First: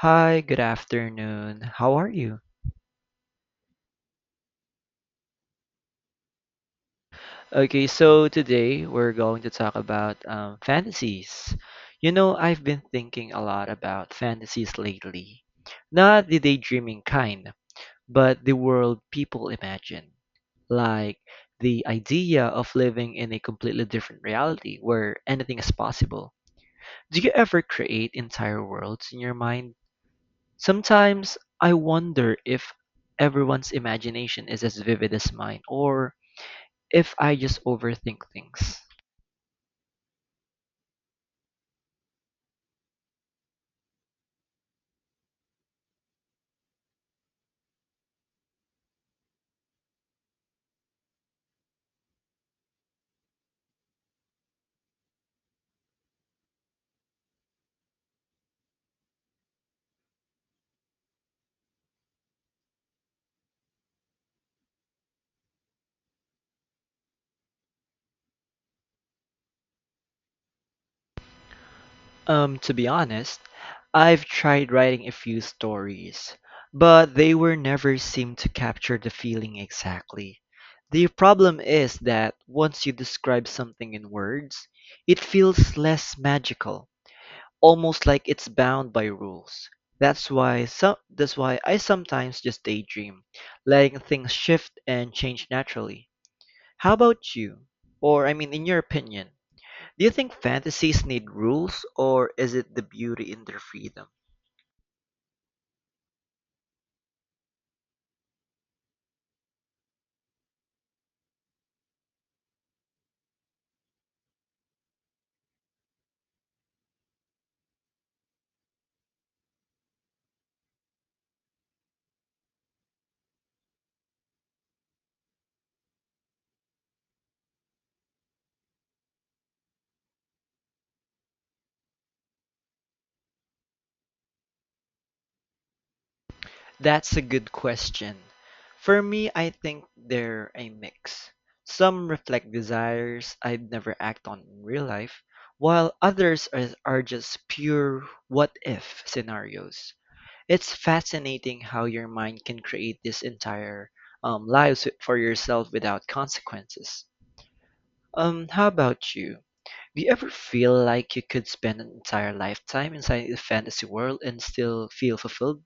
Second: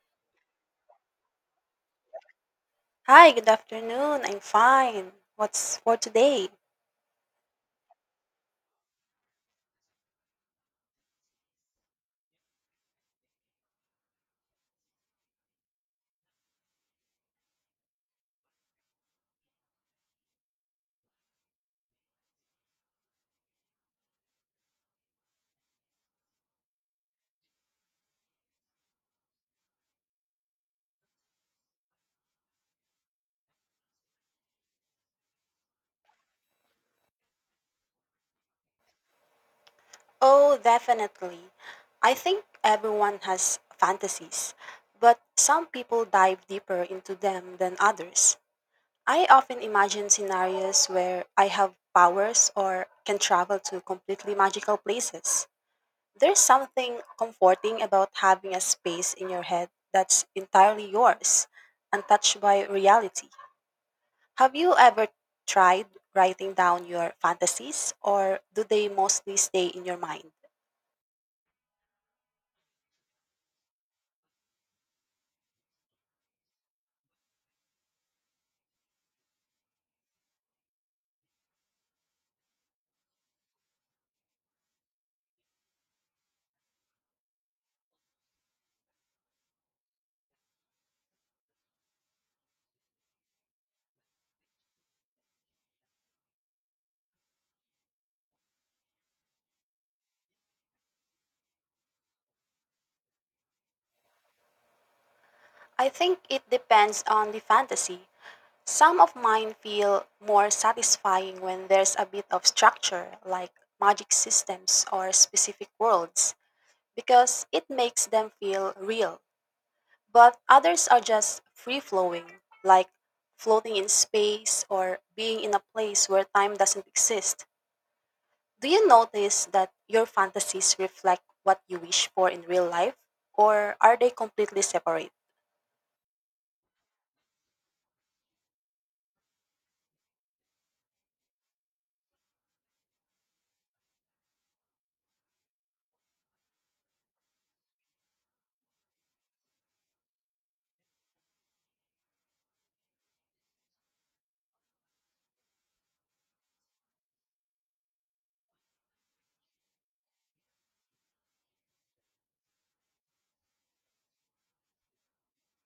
Hi, good afternoon. How are you? Hi, good afternoon. I'm fine. What's for today? Okay, so today we're going to talk about fantasies. You know, I've been thinking a lot about fantasies lately. Not the daydreaming kind, but the world people imagine. Like the idea of living in a completely different reality where anything is possible. Do you ever create entire worlds in your mind? Sometimes I wonder if everyone's imagination is as vivid as mine or if I just overthink things. Oh, definitely. I think everyone has fantasies, but some people dive deeper into them than others. I often imagine scenarios where I have powers or can travel to completely magical places. There's something comforting about having a space in your head that's entirely yours, untouched by reality. Have you ever tried writing down your fantasies, or do they mostly stay in your mind? To be honest, I've tried writing a few stories, but they were never seem to capture the feeling exactly. The problem is that once you describe something in words, it feels less magical. Almost like it's bound by rules. That's why I sometimes just daydream, letting things shift and change naturally. How about you? Or I mean in your opinion, do you think fantasies need rules or is it the beauty in their freedom? I think it depends on the fantasy. Some of mine feel more satisfying when there's a bit of structure, like magic systems or specific worlds, because it makes them feel real. But others are just free flowing, like floating in space or being in a place where time doesn't exist. Do you notice that your fantasies reflect what you wish for in real life, or are they completely separate? That's a good question. For me, I think they're a mix. Some reflect desires I'd never act on in real life, while others are just pure what if scenarios. It's fascinating how your mind can create this entire lives for yourself without consequences. How about you? Do you ever feel like you could spend an entire lifetime inside the fantasy world and still feel fulfilled?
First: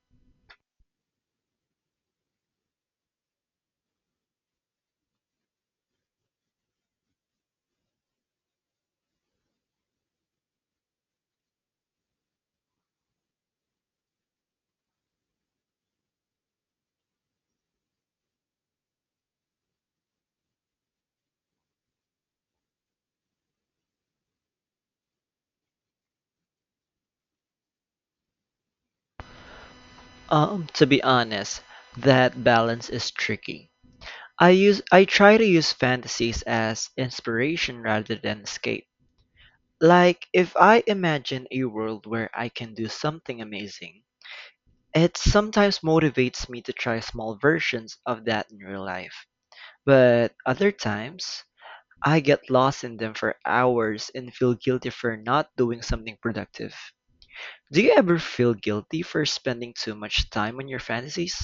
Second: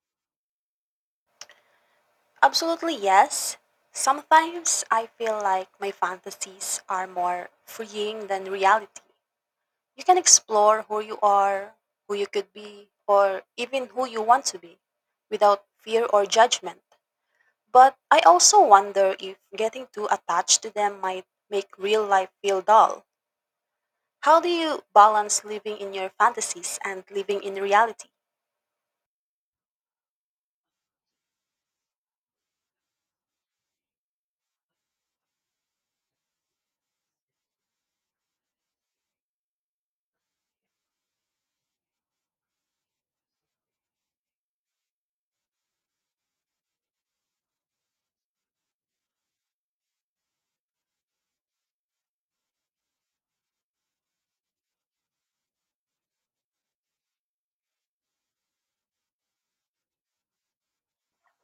Absolutely, yes. Sometimes I feel like my fantasies are more freeing than reality. You can explore who you are, who you could be, or even who you want to be without fear or judgment. But I also wonder if getting too attached to them might make real life feel dull. How do you balance living in your fantasies and living in reality? To be honest, that balance is tricky. I try to use fantasies as inspiration rather than escape. Like if I imagine a world where I can do something amazing, it sometimes motivates me to try small versions of that in real life, but other times I get lost in them for hours and feel guilty for not doing something productive. Do you ever feel guilty for spending too much time on your fantasies?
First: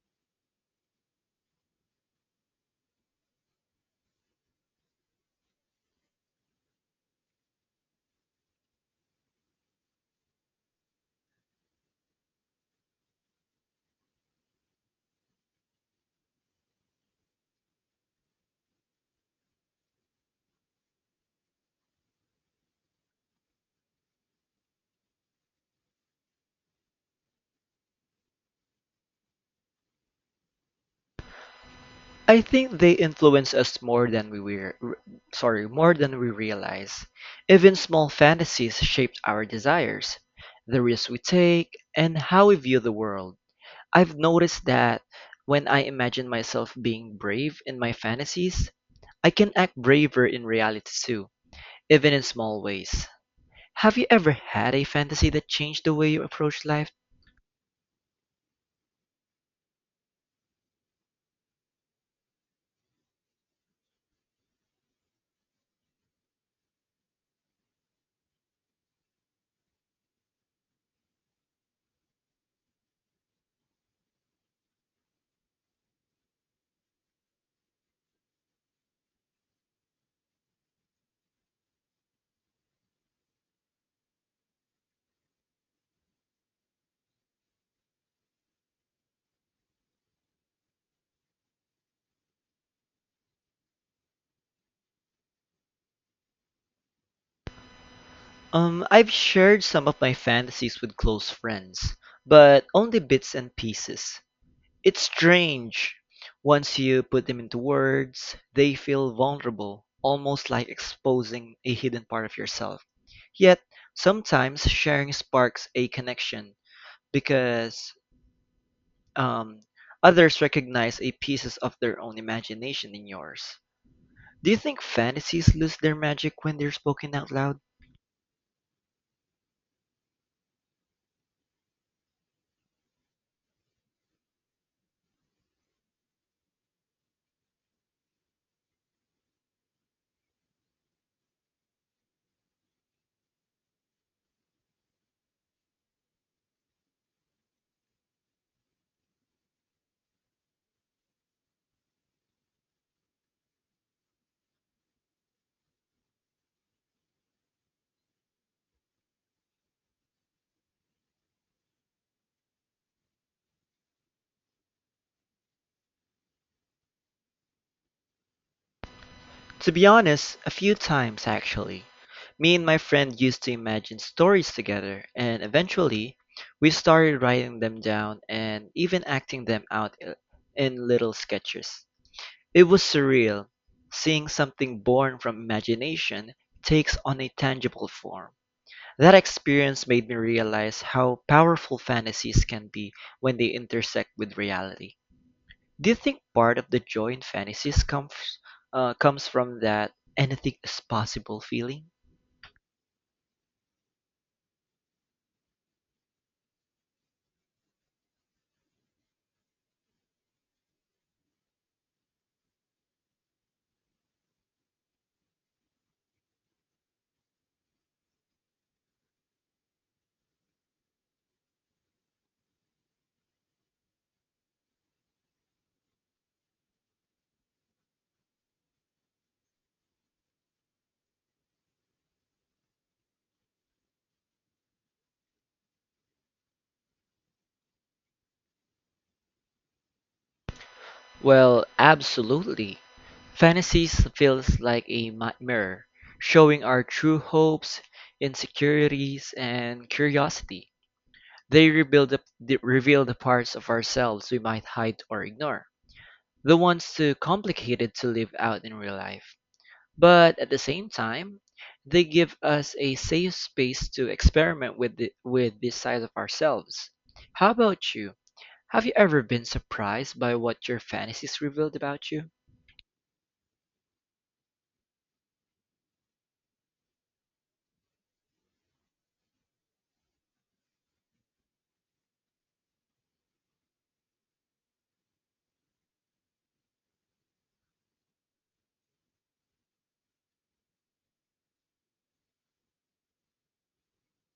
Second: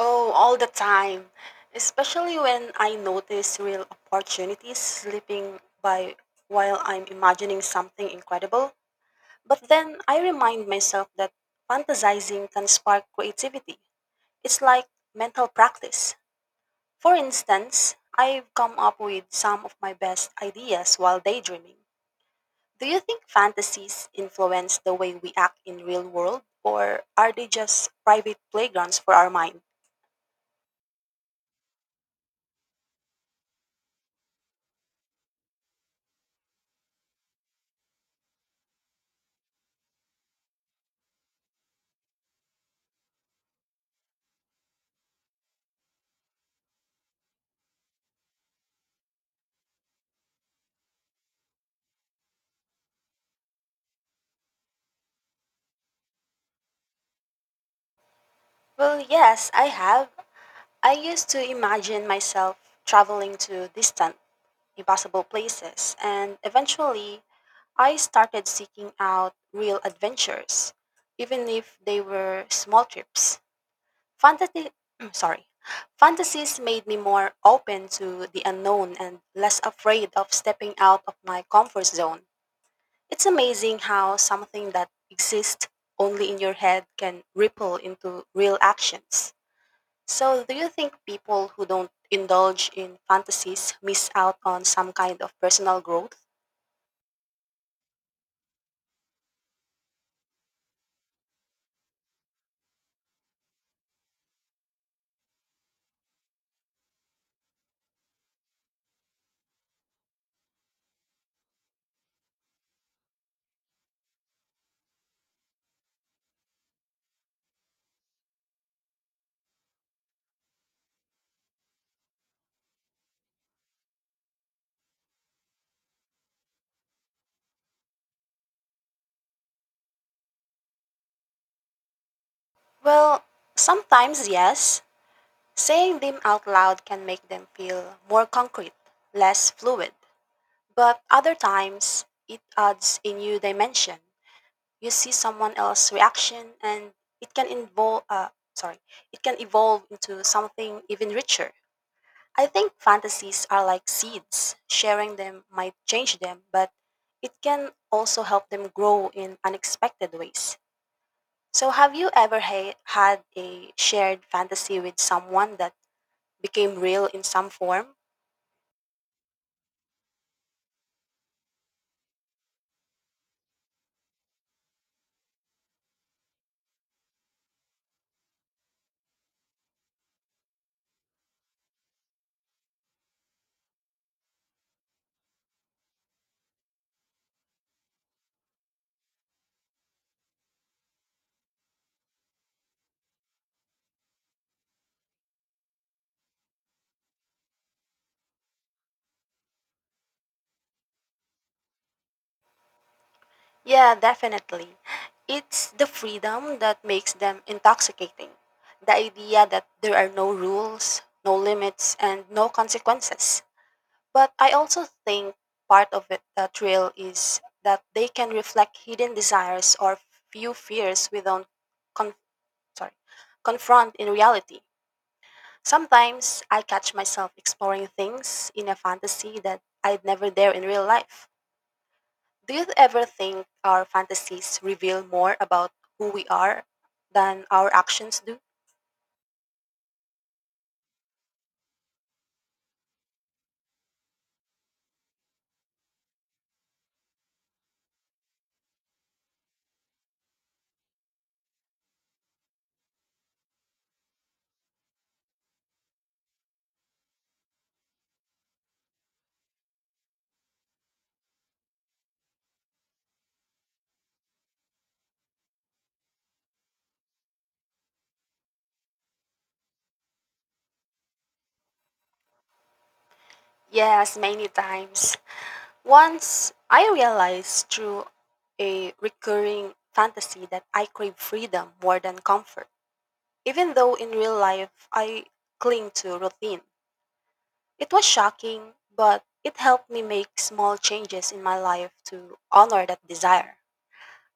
Oh, all the time. Especially when I notice real opportunities slipping by while I'm imagining something incredible. But then I remind myself that fantasizing can spark creativity. It's like mental practice. For instance, I've come up with some of my best ideas while daydreaming. Do you think fantasies influence the way we act in real world, or are they just private playgrounds for our mind? I think they influence us more than more than we realize. Even small fantasies shape our desires, the risks we take, and how we view the world. I've noticed that when I imagine myself being brave in my fantasies, I can act braver in reality too, even in small ways. Have you ever had a fantasy that changed the way you approach life? Well, yes, I have. I used to imagine myself traveling to distant, impossible places, and eventually I started seeking out real adventures, even if they were small trips. Fantasy, sorry. Fantasies made me more open to the unknown and less afraid of stepping out of my comfort zone. It's amazing how something that exists only in your head can ripple into real actions. So, do you think people who don't indulge in fantasies miss out on some kind of personal growth? I've shared some of my fantasies with close friends, but only bits and pieces. It's strange. Once you put them into words, they feel vulnerable, almost like exposing a hidden part of yourself. Yet, sometimes sharing sparks a connection because um, others recognize a pieces of their own imagination in yours. Do you think fantasies lose their magic when they're spoken out loud? Well, sometimes yes. Saying them out loud can make them feel more concrete, less fluid. But other times, it adds a new dimension. You see someone else's reaction, and it can involve uh, sorry it can evolve into something even richer. I think fantasies are like seeds. Sharing them might change them, but it can also help them grow in unexpected ways. So have you ever had a shared fantasy with someone that became real in some form? To be honest, a few times actually. Me and my friend used to imagine stories together, and eventually, we started writing them down and even acting them out in little sketches. It was surreal, seeing something born from imagination takes on a tangible form. That experience made me realize how powerful fantasies can be when they intersect with reality. Do you think part of the joy in fantasies comes comes from that anything is possible feeling? Yeah, definitely. It's the freedom that makes them intoxicating. The idea that there are no rules, no limits, and no consequences. But I also think part of it, the thrill, is that they can reflect hidden desires or few fears we don't con- sorry, confront in reality. Sometimes I catch myself exploring things in a fantasy that I'd never dare in real life. Do you ever think our fantasies reveal more about who we are than our actions do? Well, absolutely. Fantasies feels like a mirror, showing our true hopes, insecurities, and curiosity. They reveal the parts of ourselves we might hide or ignore, the ones too complicated to live out in real life. But at the same time, they give us a safe space to experiment with with this side of ourselves. How about you? Have you ever been surprised by what your fantasies revealed about you? Yes, many times. Once I realized through a recurring fantasy that I crave freedom more than comfort, even though in real life I cling to routine. It was shocking, but it helped me make small changes in my life to honor that desire.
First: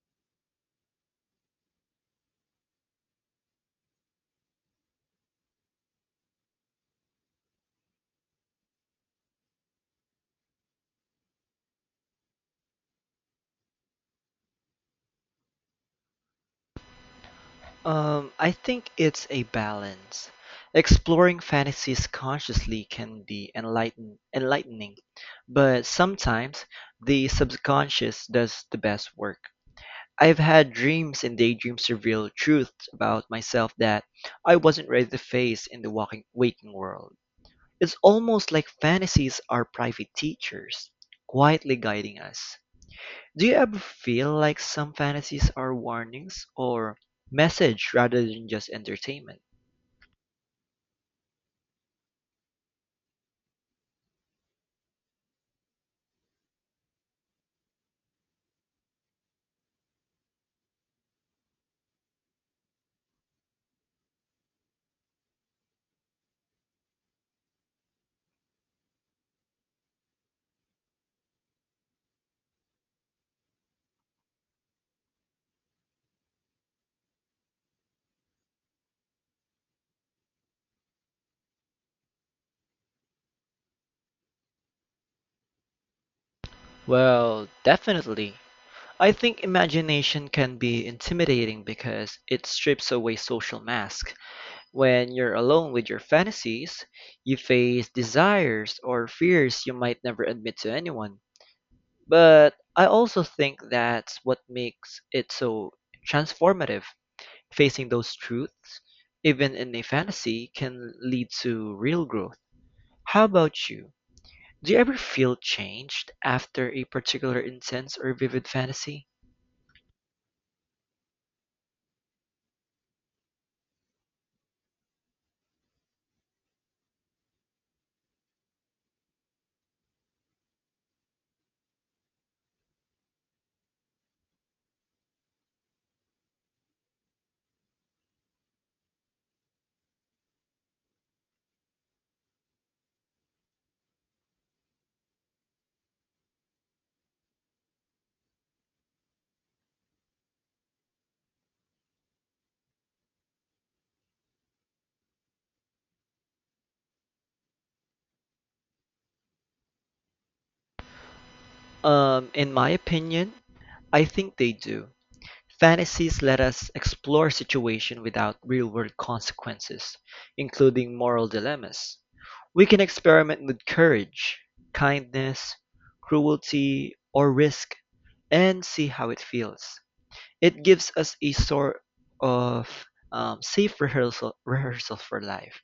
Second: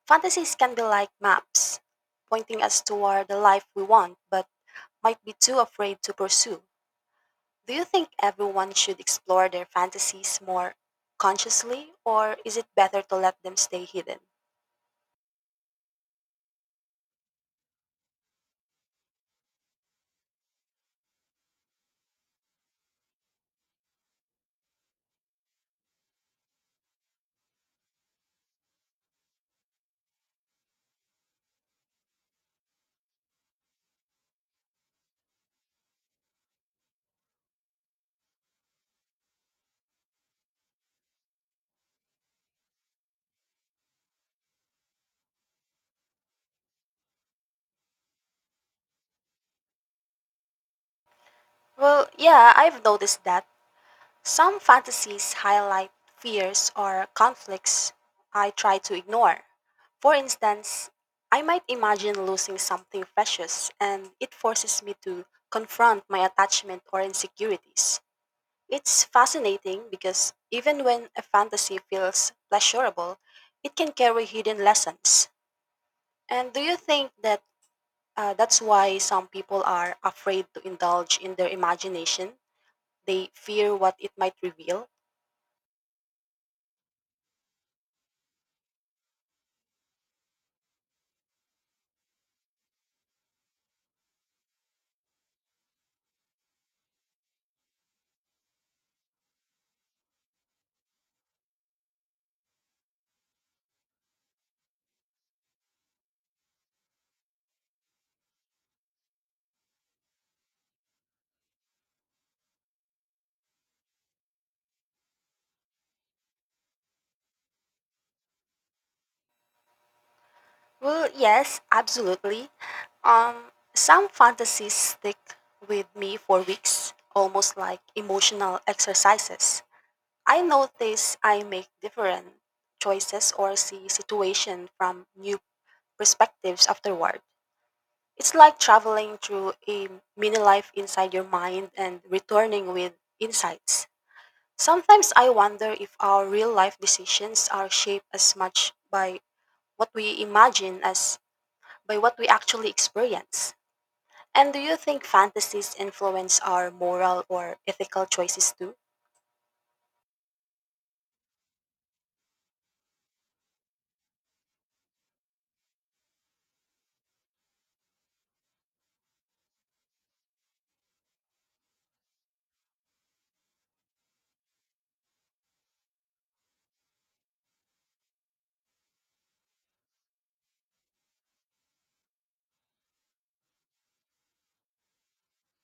Fantasies can be like maps, pointing us toward the life we want, but might be too afraid to pursue. Do you think everyone should explore their fantasies more consciously, or is it better to let them stay hidden? I think it's a balance. Exploring fantasies consciously can be enlightening, but sometimes the subconscious does the best work. I've had dreams and daydreams reveal truths about myself that I wasn't ready to face in the waking world. It's almost like fantasies are private teachers, quietly guiding us. Do you ever feel like some fantasies are warnings or message rather than just entertainment? Well, yeah, I've noticed that. Some fantasies highlight fears or conflicts I try to ignore. For instance, I might imagine losing something precious, and it forces me to confront my attachment or insecurities. It's fascinating because even when a fantasy feels pleasurable, it can carry hidden lessons. And do you think that that's why some people are afraid to indulge in their imagination? They fear what it might reveal? Well, definitely. I think imagination can be intimidating because it strips away social masks. When you're alone with your fantasies, you face desires or fears you might never admit to anyone. But I also think that's what makes it so transformative. Facing those truths, even in a fantasy, can lead to real growth. How about you? Do you ever feel changed after a particular intense or vivid fantasy? Well, yes, absolutely. Some fantasies stick with me for weeks, almost like emotional exercises. I notice I make different choices or see situation from new perspectives afterward. It's like traveling through a mini life inside your mind and returning with insights. Sometimes I wonder if our real life decisions are shaped as much by what we imagine as by what we actually experience. And do you think fantasies influence our moral or ethical choices too? In my opinion, I think they do. Fantasies let us explore situations without real-world consequences, including moral dilemmas. We can experiment with courage, kindness, cruelty, or risk and see how it feels. It gives us a sort of safe rehearsal for life,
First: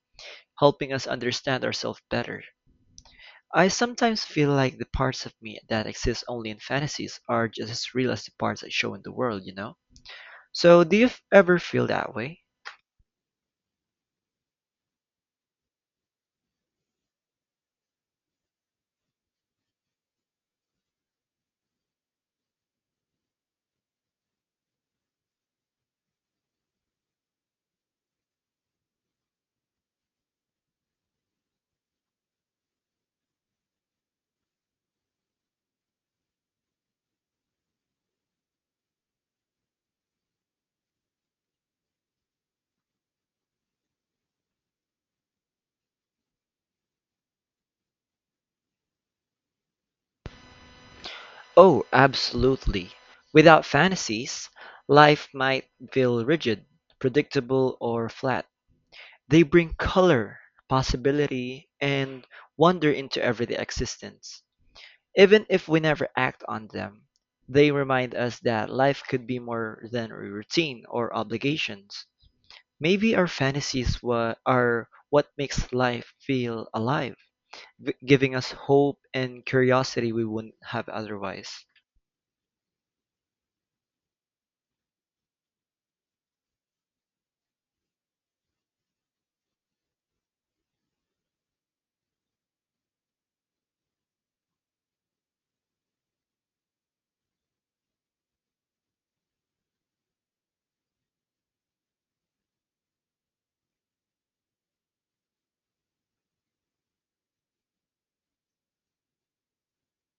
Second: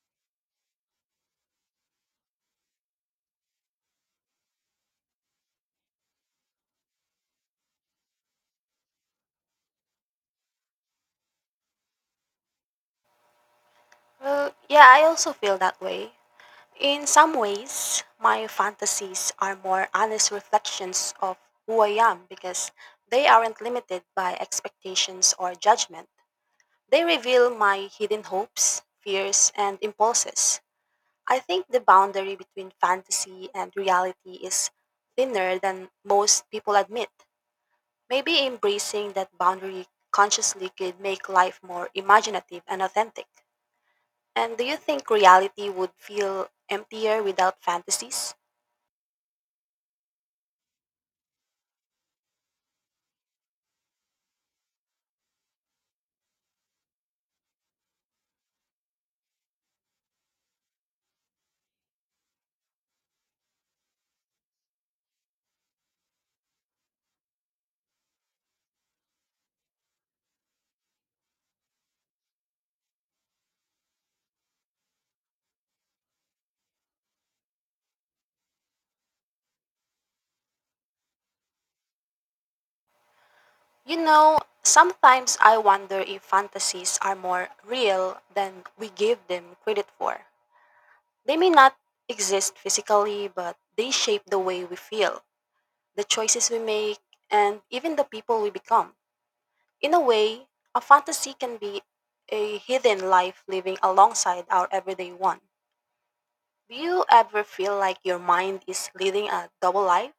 helping us understand ourselves better. I sometimes feel like the parts of me that exist only in fantasies are just as real as the parts I show in the world, you know? So, ever feel that way? Well, yeah, I also feel that way. In some ways, my fantasies are more honest reflections of who I am because they aren't limited by expectations or judgment. They reveal my hidden hopes, fears, and impulses. I think the boundary between fantasy and reality is thinner than most people admit. Maybe embracing that boundary consciously could make life more imaginative and authentic. And do you think reality would feel emptier without fantasies? Oh, absolutely. Without fantasies, life might feel rigid, predictable, or flat. They bring color, possibility, and wonder into everyday existence. Even if we never act on them, they remind us that life could be more than a routine or obligations. Maybe our are what makes life feel alive. Giving us hope and curiosity we wouldn't have otherwise. You know, sometimes I wonder if fantasies are more real than we give them credit for. They may not exist physically, but they shape the way we feel, the choices we make, and even the people we become. In a way, a fantasy can be a hidden life living alongside our everyday one. Do you ever feel like your mind is leading a double life,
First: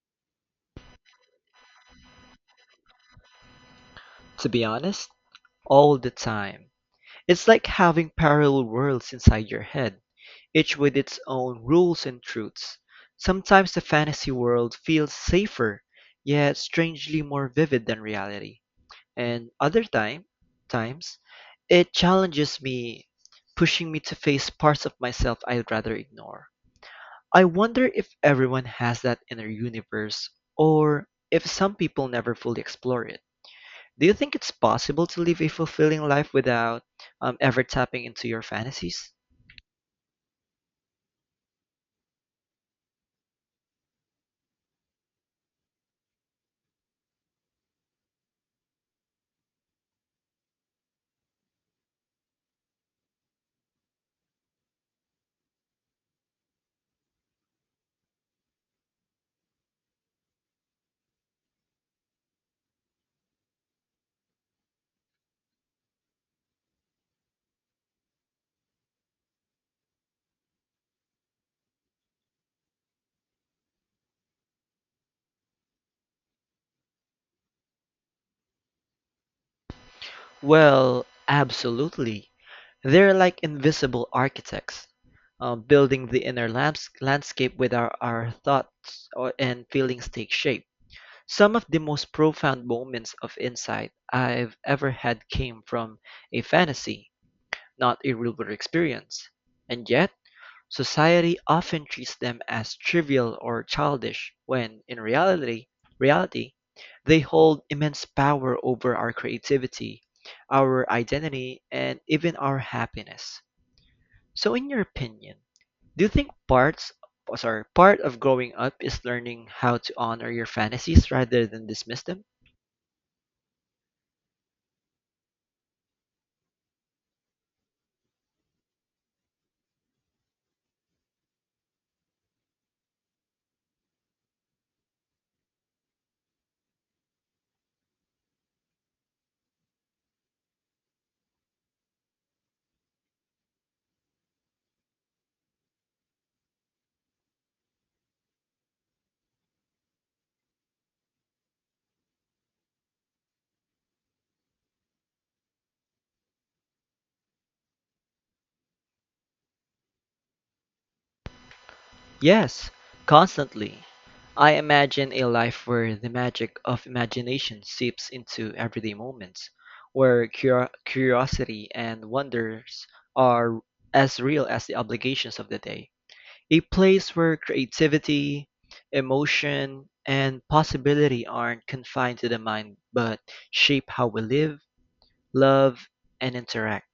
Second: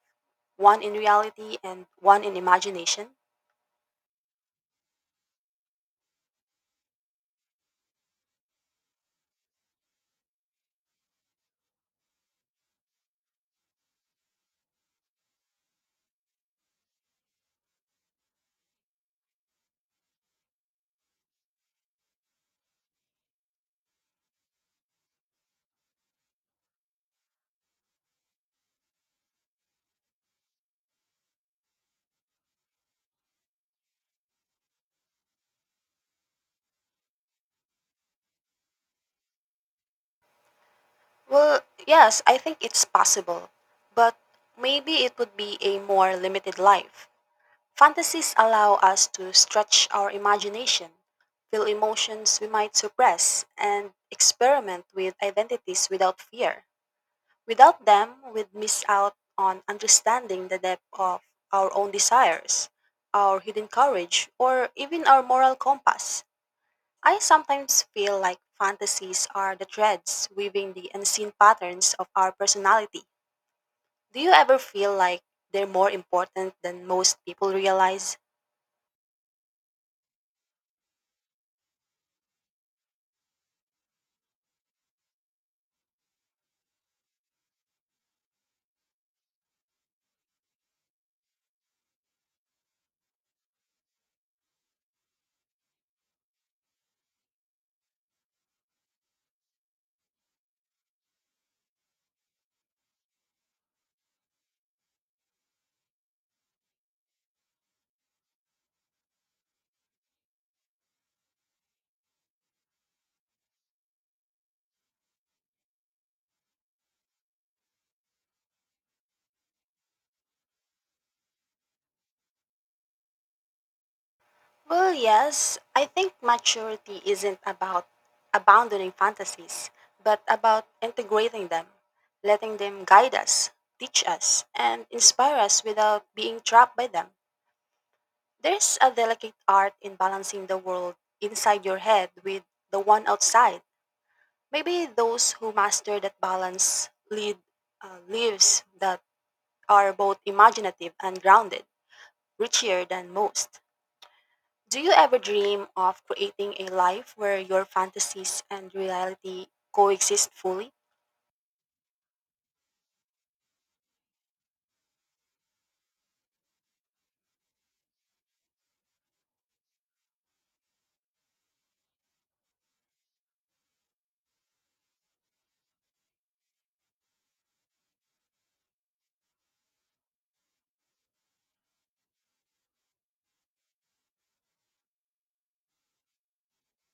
one in reality and one in imagination? To be honest, all the time. It's like having parallel worlds inside your head, each with its own rules and truths. Sometimes the fantasy world feels safer, yet strangely more vivid than reality. And times, it challenges me, pushing me to face parts of myself I'd rather ignore. I wonder if everyone has that inner universe, or if some people never fully explore it. Do you think it's possible to live a fulfilling life without ever tapping into your fantasies? Well, yes, I think it's possible, but maybe it would be a more limited life. Fantasies allow us to stretch our imagination, feel emotions we might suppress, and experiment with identities without fear. Without them, we'd miss out on understanding the depth of our own desires, our hidden courage, or even our moral compass. I sometimes feel like fantasies are the threads weaving the unseen patterns of our personality. Do you ever feel like they're more important than most people realize? Well, absolutely. They're like invisible architects, building the landscape with our thoughts and feelings take shape. Some of the most profound moments of insight I've ever had came from a fantasy not a real-world experience, and yet society often treats them as trivial or childish when in reality, they hold immense power over our creativity, our identity, and even our happiness. So in your opinion, do you think part of growing up is learning how to honor your fantasies rather than dismiss them? Well, yes, I think maturity isn't about abandoning fantasies, but about integrating them, letting them guide us, teach us, and inspire us without being trapped by them. There's a delicate art in balancing the world inside your head with the one outside. Maybe those who master that balance lead lives that are both imaginative and grounded, richer than most. Do you ever dream of creating a life where your fantasies and reality coexist fully? Yes, constantly. I imagine a life where the magic of imagination seeps into everyday moments, where curiosity and wonders are as real as the obligations of the day. A place where creativity, emotion, and possibility aren't confined to the mind but shape how we live, love, and interact.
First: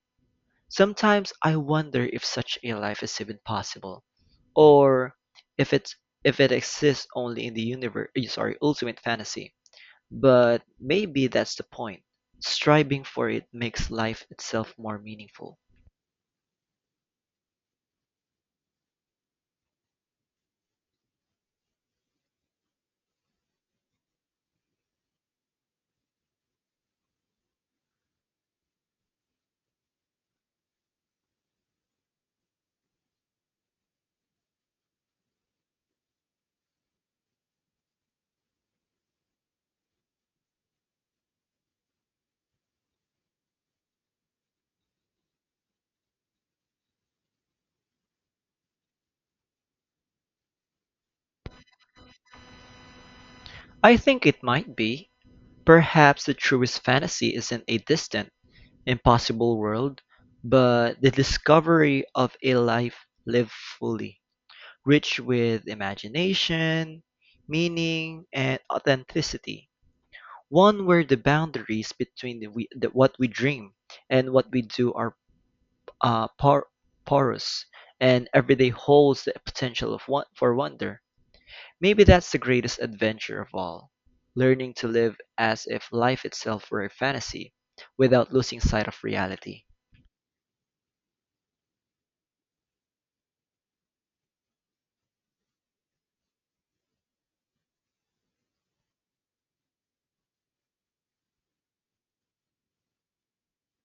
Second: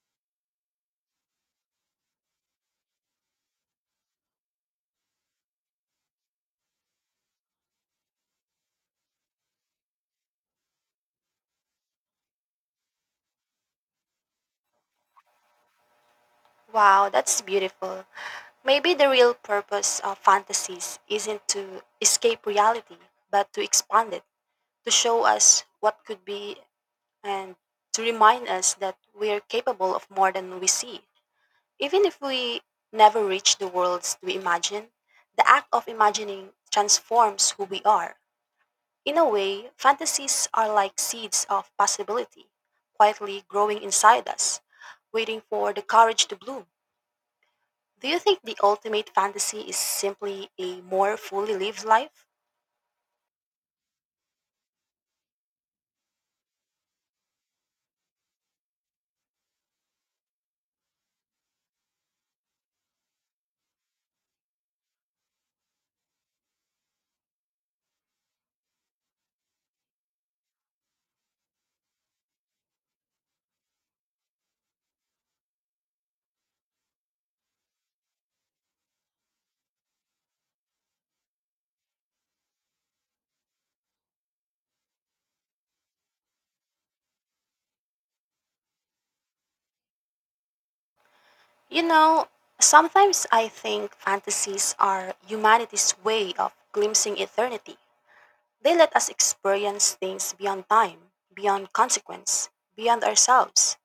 Sometimes I wonder if such a life is even possible, or if it's if it exists only in the ultimate fantasy. But maybe that's the point. Striving for it makes life itself more meaningful. Wow, that's beautiful. Maybe the real purpose of fantasies isn't to escape reality, but to expand it, to show us what could be and to remind us that we are capable of more than we see. Even if we never reach the worlds we imagine, the act of imagining transforms who we are. In a way, fantasies are like seeds of possibility, quietly growing inside us, waiting for the courage to bloom. Do you think the ultimate fantasy is simply a more fully lived life? I think it might be. Perhaps the truest fantasy isn't a distant, impossible world, but the discovery of a life lived fully, rich with imagination, meaning, and authenticity. One where the boundaries between what we dream and what we do are uh, por- porous, and every day holds the potential for wonder. Maybe that's the greatest adventure of all. Learning to live as if life itself were a fantasy, without losing sight of reality. You know, sometimes I think fantasies are humanity's way of glimpsing eternity. They let us experience things beyond time, beyond consequence, beyond ourselves.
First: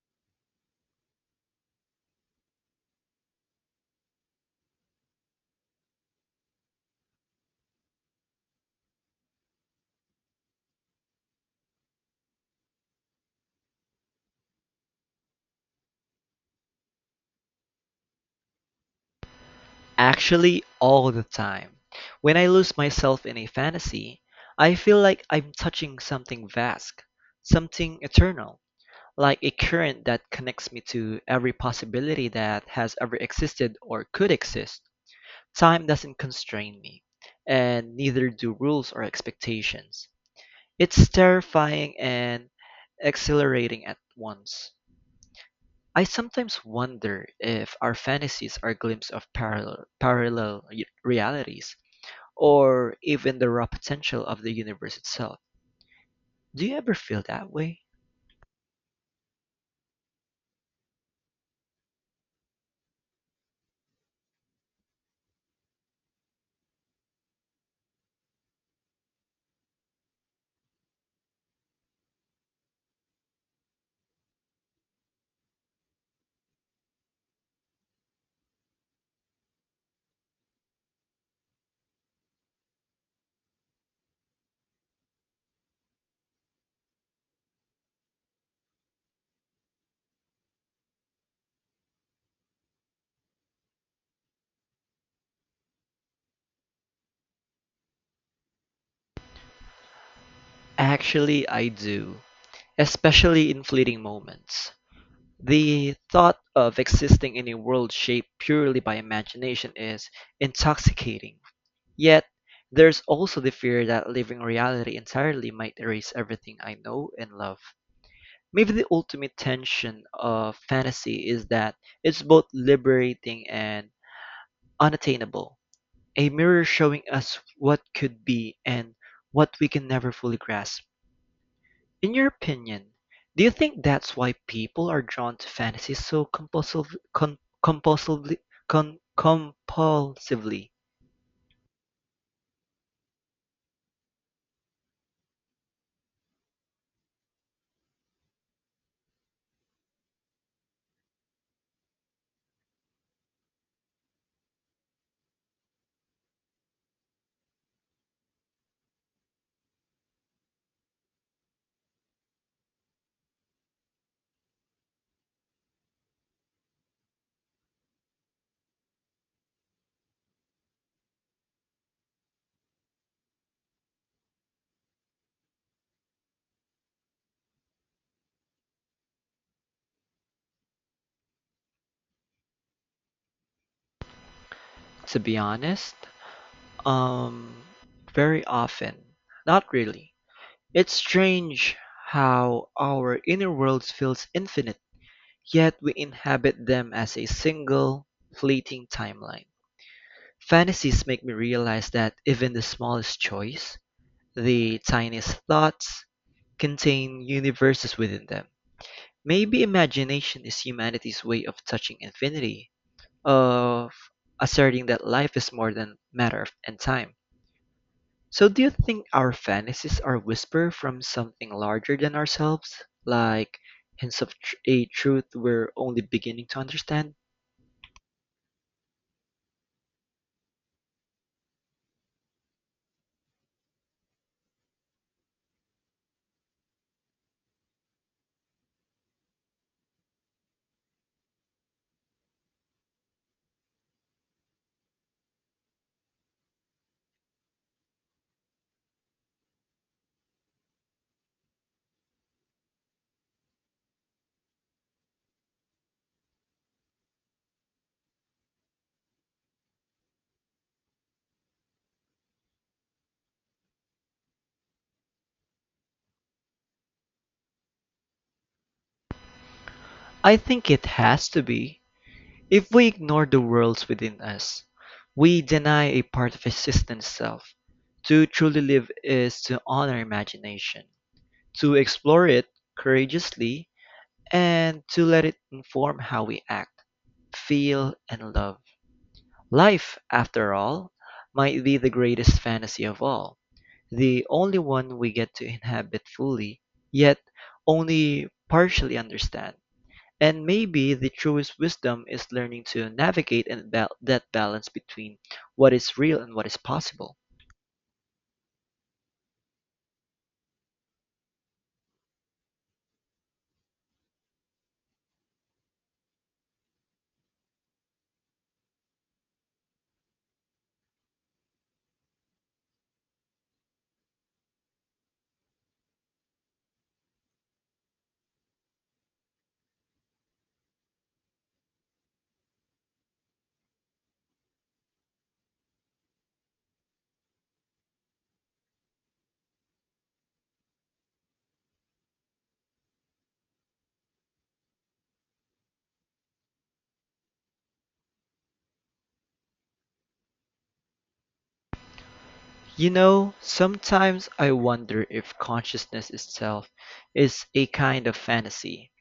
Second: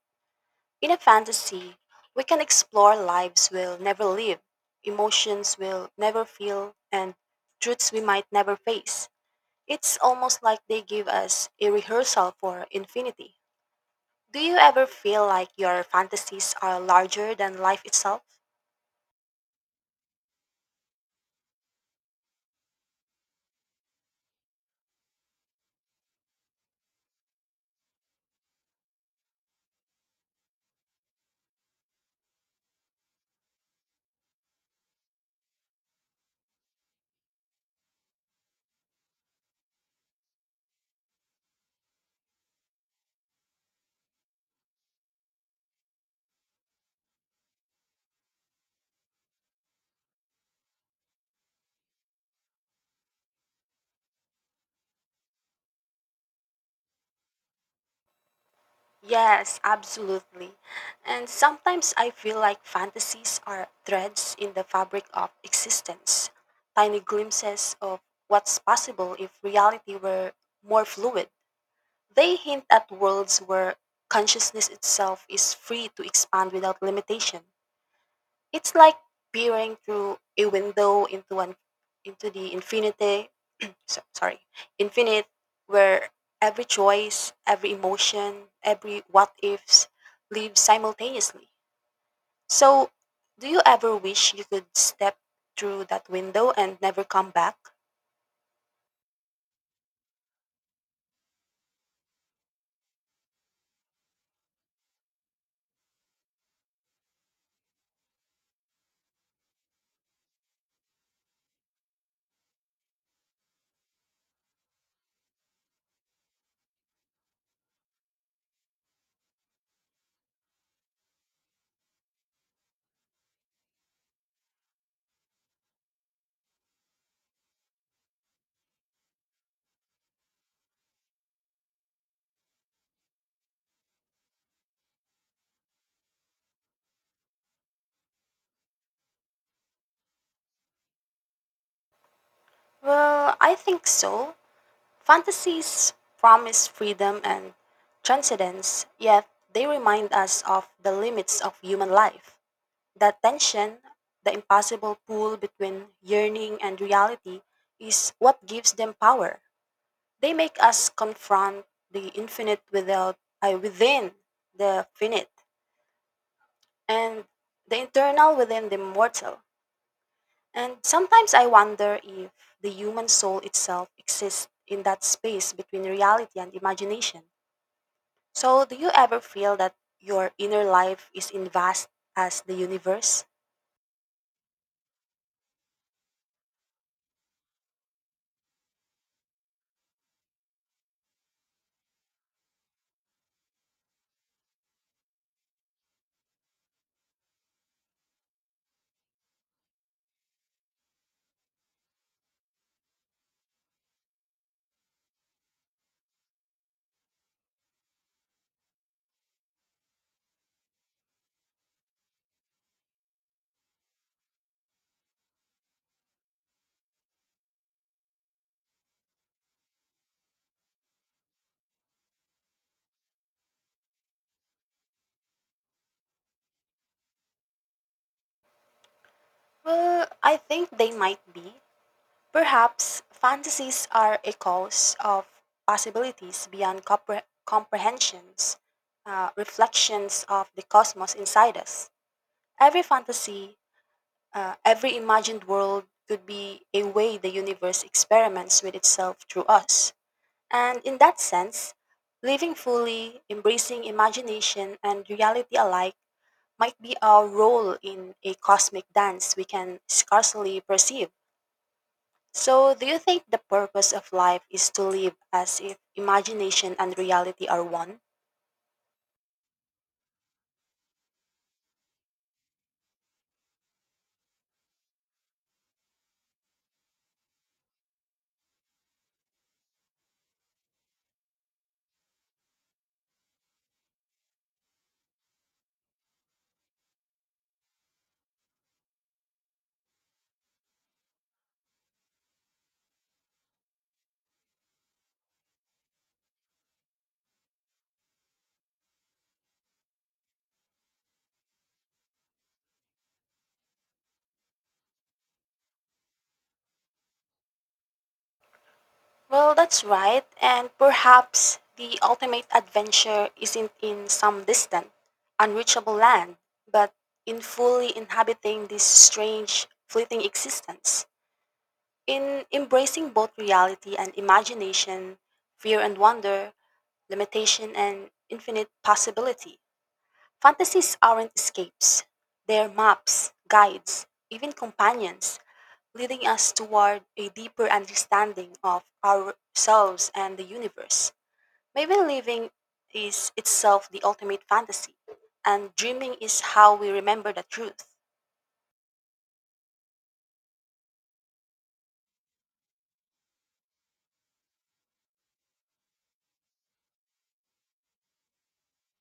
In a fantasy, we can explore lives we'll never live, emotions we'll never feel, and truths we might never face. It's almost like they give us a rehearsal for infinity. Do you ever feel like your fantasies are larger than life itself? Actually, all the time. When I lose myself in a fantasy, I feel like I'm touching something vast, something eternal. Like a current that connects me to every possibility that has ever existed or could exist. Time doesn't constrain me, and neither do rules or expectations. It's terrifying and exhilarating at once. I sometimes wonder if our fantasies are glimpses of realities, or even the raw potential of the universe itself. Do you ever feel that way? Yes, absolutely. And sometimes I feel like fantasies are threads in the fabric of existence, tiny glimpses of what's possible if reality were more fluid. They hint at worlds where consciousness itself is free to expand without limitation. It's like peering through a window into the so, sorry, infinite, where every choice, every emotion, every what ifs lives simultaneously. So, do you ever wish you could step through that window and never come back? Actually, I do, especially in fleeting moments. The thought of existing in a world shaped purely by imagination is intoxicating. Yet, there's also the fear that living reality entirely might erase everything I know and love. Maybe the ultimate tension of fantasy is that it's both liberating and unattainable, a mirror showing us what could be and what we can never fully grasp. In your opinion, do you think that's why people are drawn to fantasy so compulsively compulsively? Well, I think so. Fantasies promise freedom and transcendence, yet they remind us of the limits of human life. That tension, the impossible pull between yearning and reality, is what gives them power. They make us confront the infinite without within the finite and the internal within the mortal. And sometimes I wonder if the human soul itself exists in that space between reality and imagination. So do you ever feel that your inner life is in vast as the universe? To be honest, um very often. Not really. It's strange how our inner worlds feels infinite, yet we inhabit them as a single fleeting timeline. Fantasies make me realize that even the smallest choice, the tiniest thoughts, contain universes within them. Maybe imagination is humanity's way of touching infinity, of asserting that life is more than and time. So do you think our fantasies are whisper from something larger than ourselves? Like hints of a truth we're only beginning to understand? Well, I think they might be. Perhaps fantasies are echoes of possibilities beyond comprehensions, reflections of the cosmos inside us. Every fantasy, every imagined world could be a way the universe experiments with itself through us. And in that sense, living fully, embracing imagination and reality alike, might be our role in a cosmic dance we can scarcely perceive. So, do you think the purpose of life is to live as if imagination and reality are one? I think it has to be. If we ignore the worlds within us, we deny a part of existence self. To truly live is to honor imagination. To explore it courageously, and to let it inform how we act, feel, and love. Life, after all, might be the greatest fantasy of all, the only one we get to inhabit fully, yet only partially understand. And maybe the truest wisdom is learning to that balance between what is real and what is possible. Well, that's right, and perhaps the ultimate adventure isn't in some distant, unreachable land, but in fully inhabiting this strange, fleeting existence. In embracing both reality and imagination, fear and wonder, limitation and infinite possibility. Fantasies aren't escapes, they're maps, guides, even companions, leading us toward a deeper understanding of ourselves and the universe. Maybe living is itself the ultimate fantasy, and dreaming is how we remember the truth. You know, sometimes I wonder if consciousness itself is a kind of fantasy,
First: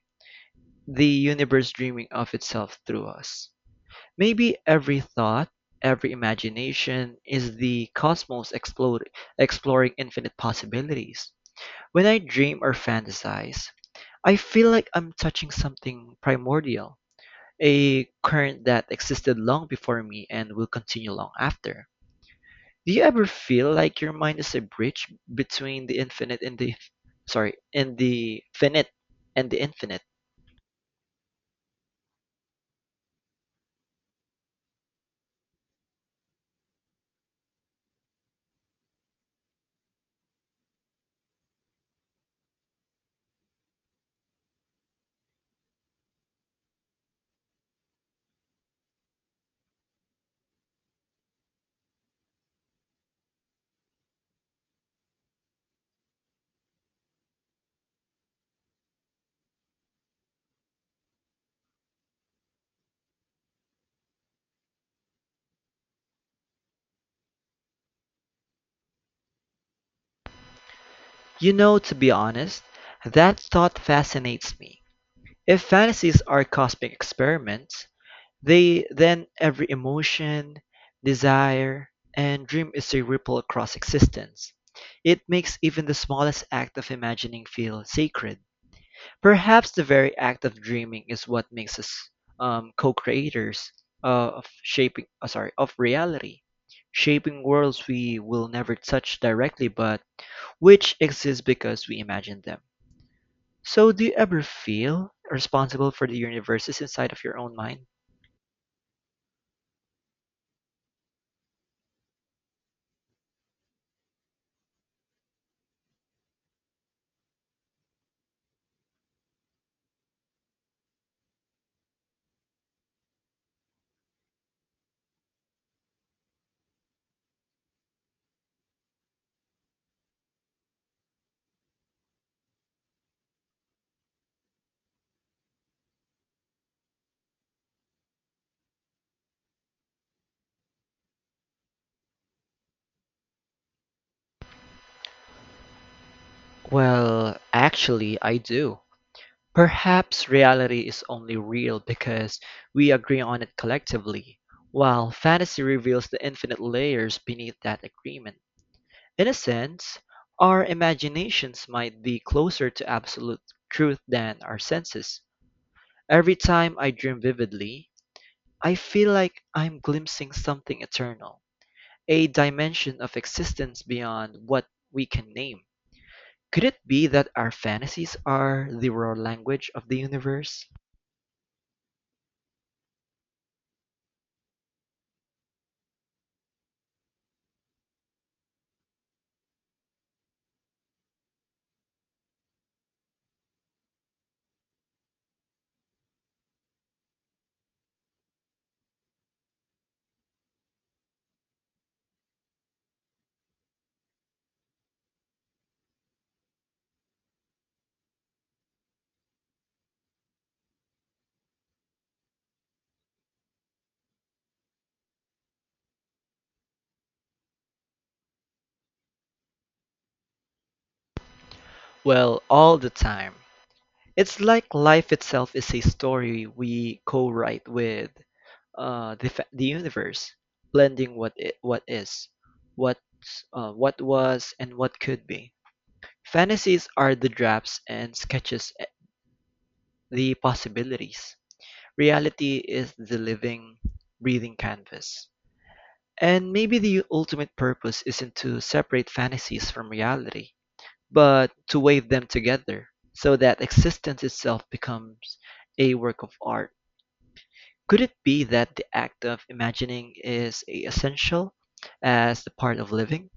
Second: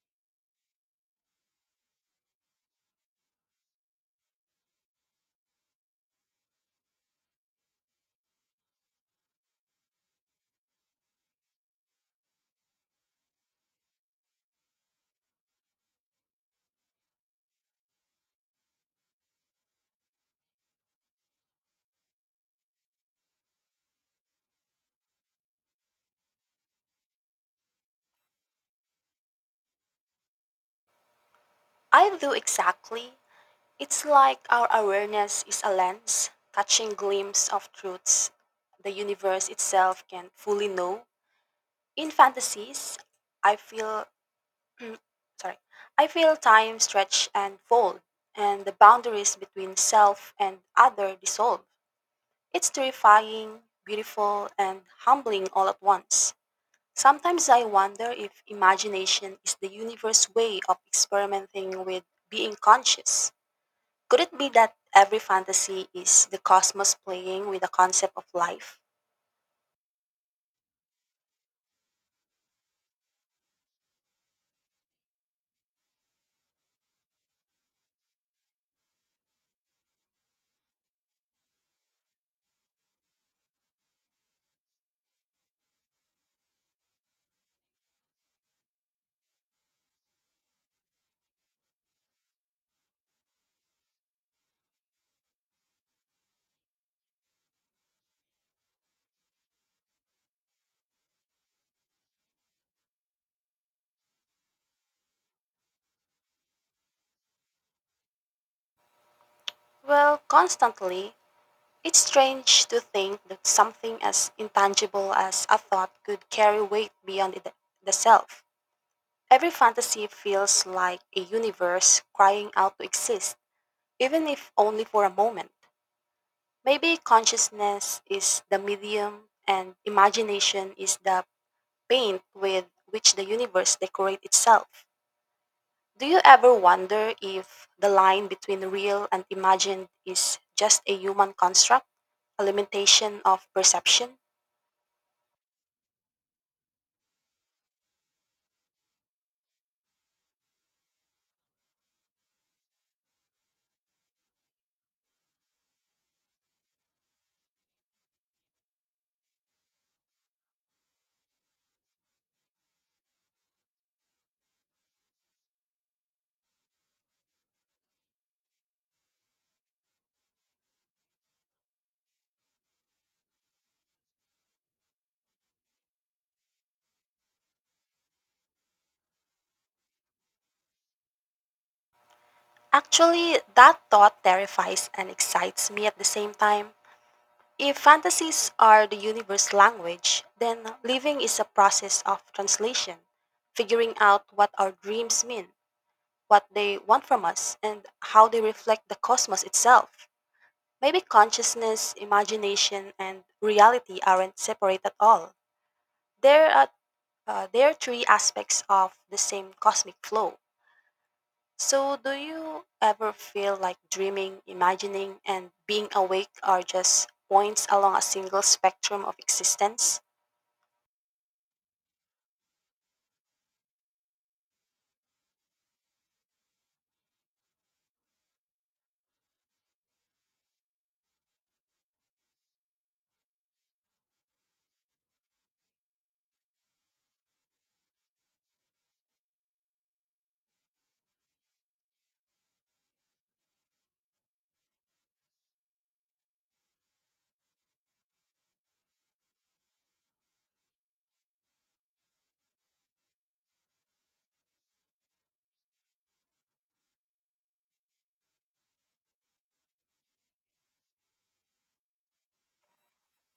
the universe dreaming of itself through us. Maybe every thought, every imagination is the exploring infinite possibilities. When I dream or fantasize, I feel like I'm touching something primordial, a current that existed long before me and will continue long after. Do you ever feel like your mind is a bridge between the infinite and the sorry, and the finite and the infinite? I do exactly. It's like our awareness is a lens, catching glimpse of truths the universe itself can fully know. In fantasies, I feel Mm, sorry. I feel time stretch and fold, and the boundaries between self and other dissolve. It's terrifying, beautiful, and humbling all at once. Sometimes I wonder if imagination is the universe's way of experimenting with being conscious. Could it be that every fantasy is the cosmos playing with the concept of life? You know, to be honest, that thought fascinates me. If fantasies are cosmic experiments, they then every emotion, desire, and dream is a ripple across existence. It makes even the smallest act of imagining feel sacred. Perhaps the very act of dreaming is what makes us co-creators of reality, shaping worlds we will never touch directly, but which exist because we imagine them. So do you ever feel responsible for the universes inside of your own mind? Well, constantly. It's strange to think that something as intangible as a thought could carry weight beyond the self. Every fantasy feels like a universe crying out to exist, even if only for a moment. Maybe consciousness is the medium and imagination is the paint with which the universe decorates itself. Do you ever wonder if the line between real and imagined is just a human construct, a limitation of perception? Well, actually, I do. Perhaps reality is only real because we agree on it collectively, while fantasy reveals the infinite layers beneath that agreement. In a sense, our imaginations might be closer to absolute truth than our senses. Every time I dream vividly, I feel like I'm glimpsing something eternal, a dimension of existence beyond what we can name. Could it be that our fantasies are the raw language of the universe? Actually, that thought terrifies and excites me at the same time. If fantasies are the universe language, then living is a process of translation, figuring out what our dreams mean, what they want from us, and how they reflect the cosmos itself. Maybe consciousness, imagination, and reality aren't separate at all. There are, there are three aspects of the same cosmic flow. So, do you ever feel like dreaming, imagining, and being awake are just points along a single spectrum of existence? Well, all the time. It's like life itself is a story we co-write with the universe, blending what is, what what was, and what could be. Fantasies are the drafts and sketches, the possibilities. Reality is the living, breathing canvas. And maybe the ultimate purpose isn't to separate fantasies from reality, but to wave them together so that existence itself becomes a work of art. Could it be that the act of imagining is as essential as the part of living?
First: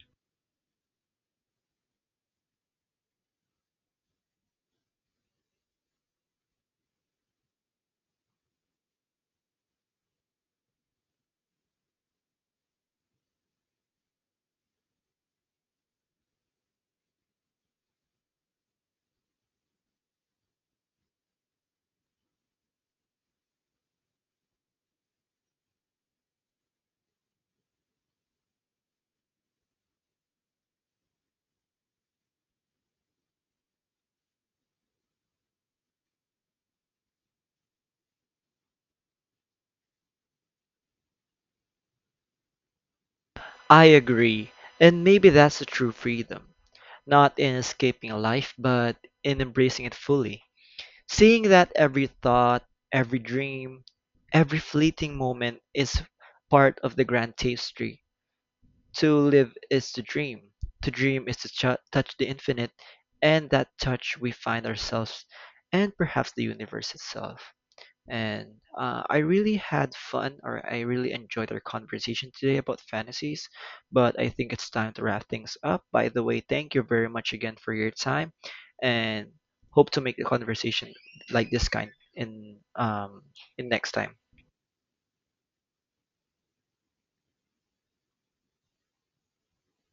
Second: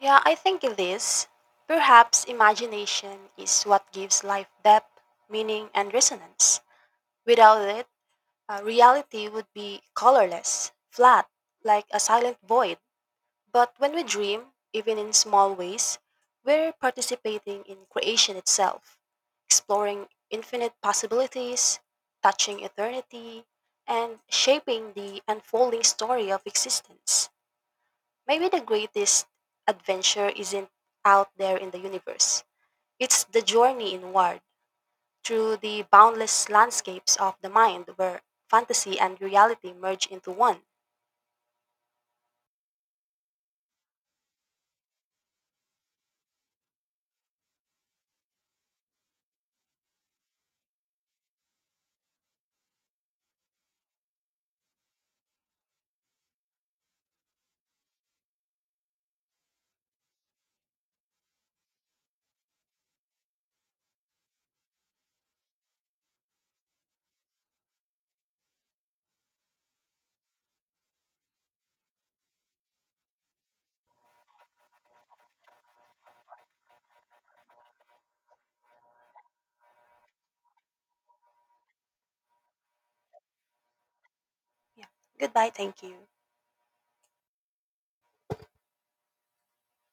Yeah, I think it is. Perhaps imagination is what gives life depth, meaning, and resonance. Without it, reality would be colorless, flat, like a silent void. But when we dream, even in small ways, we're participating in creation itself, exploring infinite possibilities, touching eternity, and shaping the unfolding story of existence. Maybe the greatest adventure isn't out there in the universe, it's the journey inward through the boundless landscapes of the mind where fantasy and reality merge into one. I agree, and maybe that's the true freedom, not in escaping a life, but in embracing it fully. Seeing that every thought, every dream, every fleeting moment is part of the grand tapestry. To live is to dream is to touch the infinite, and that touch we find ourselves and perhaps the universe itself. And I really had fun, or I really enjoyed our conversation today about fantasies. But I think it's time to wrap things up. By the way, thank you very much again for your time, and hope to make the conversation like this kind in next time. Yeah. Goodbye, thank you.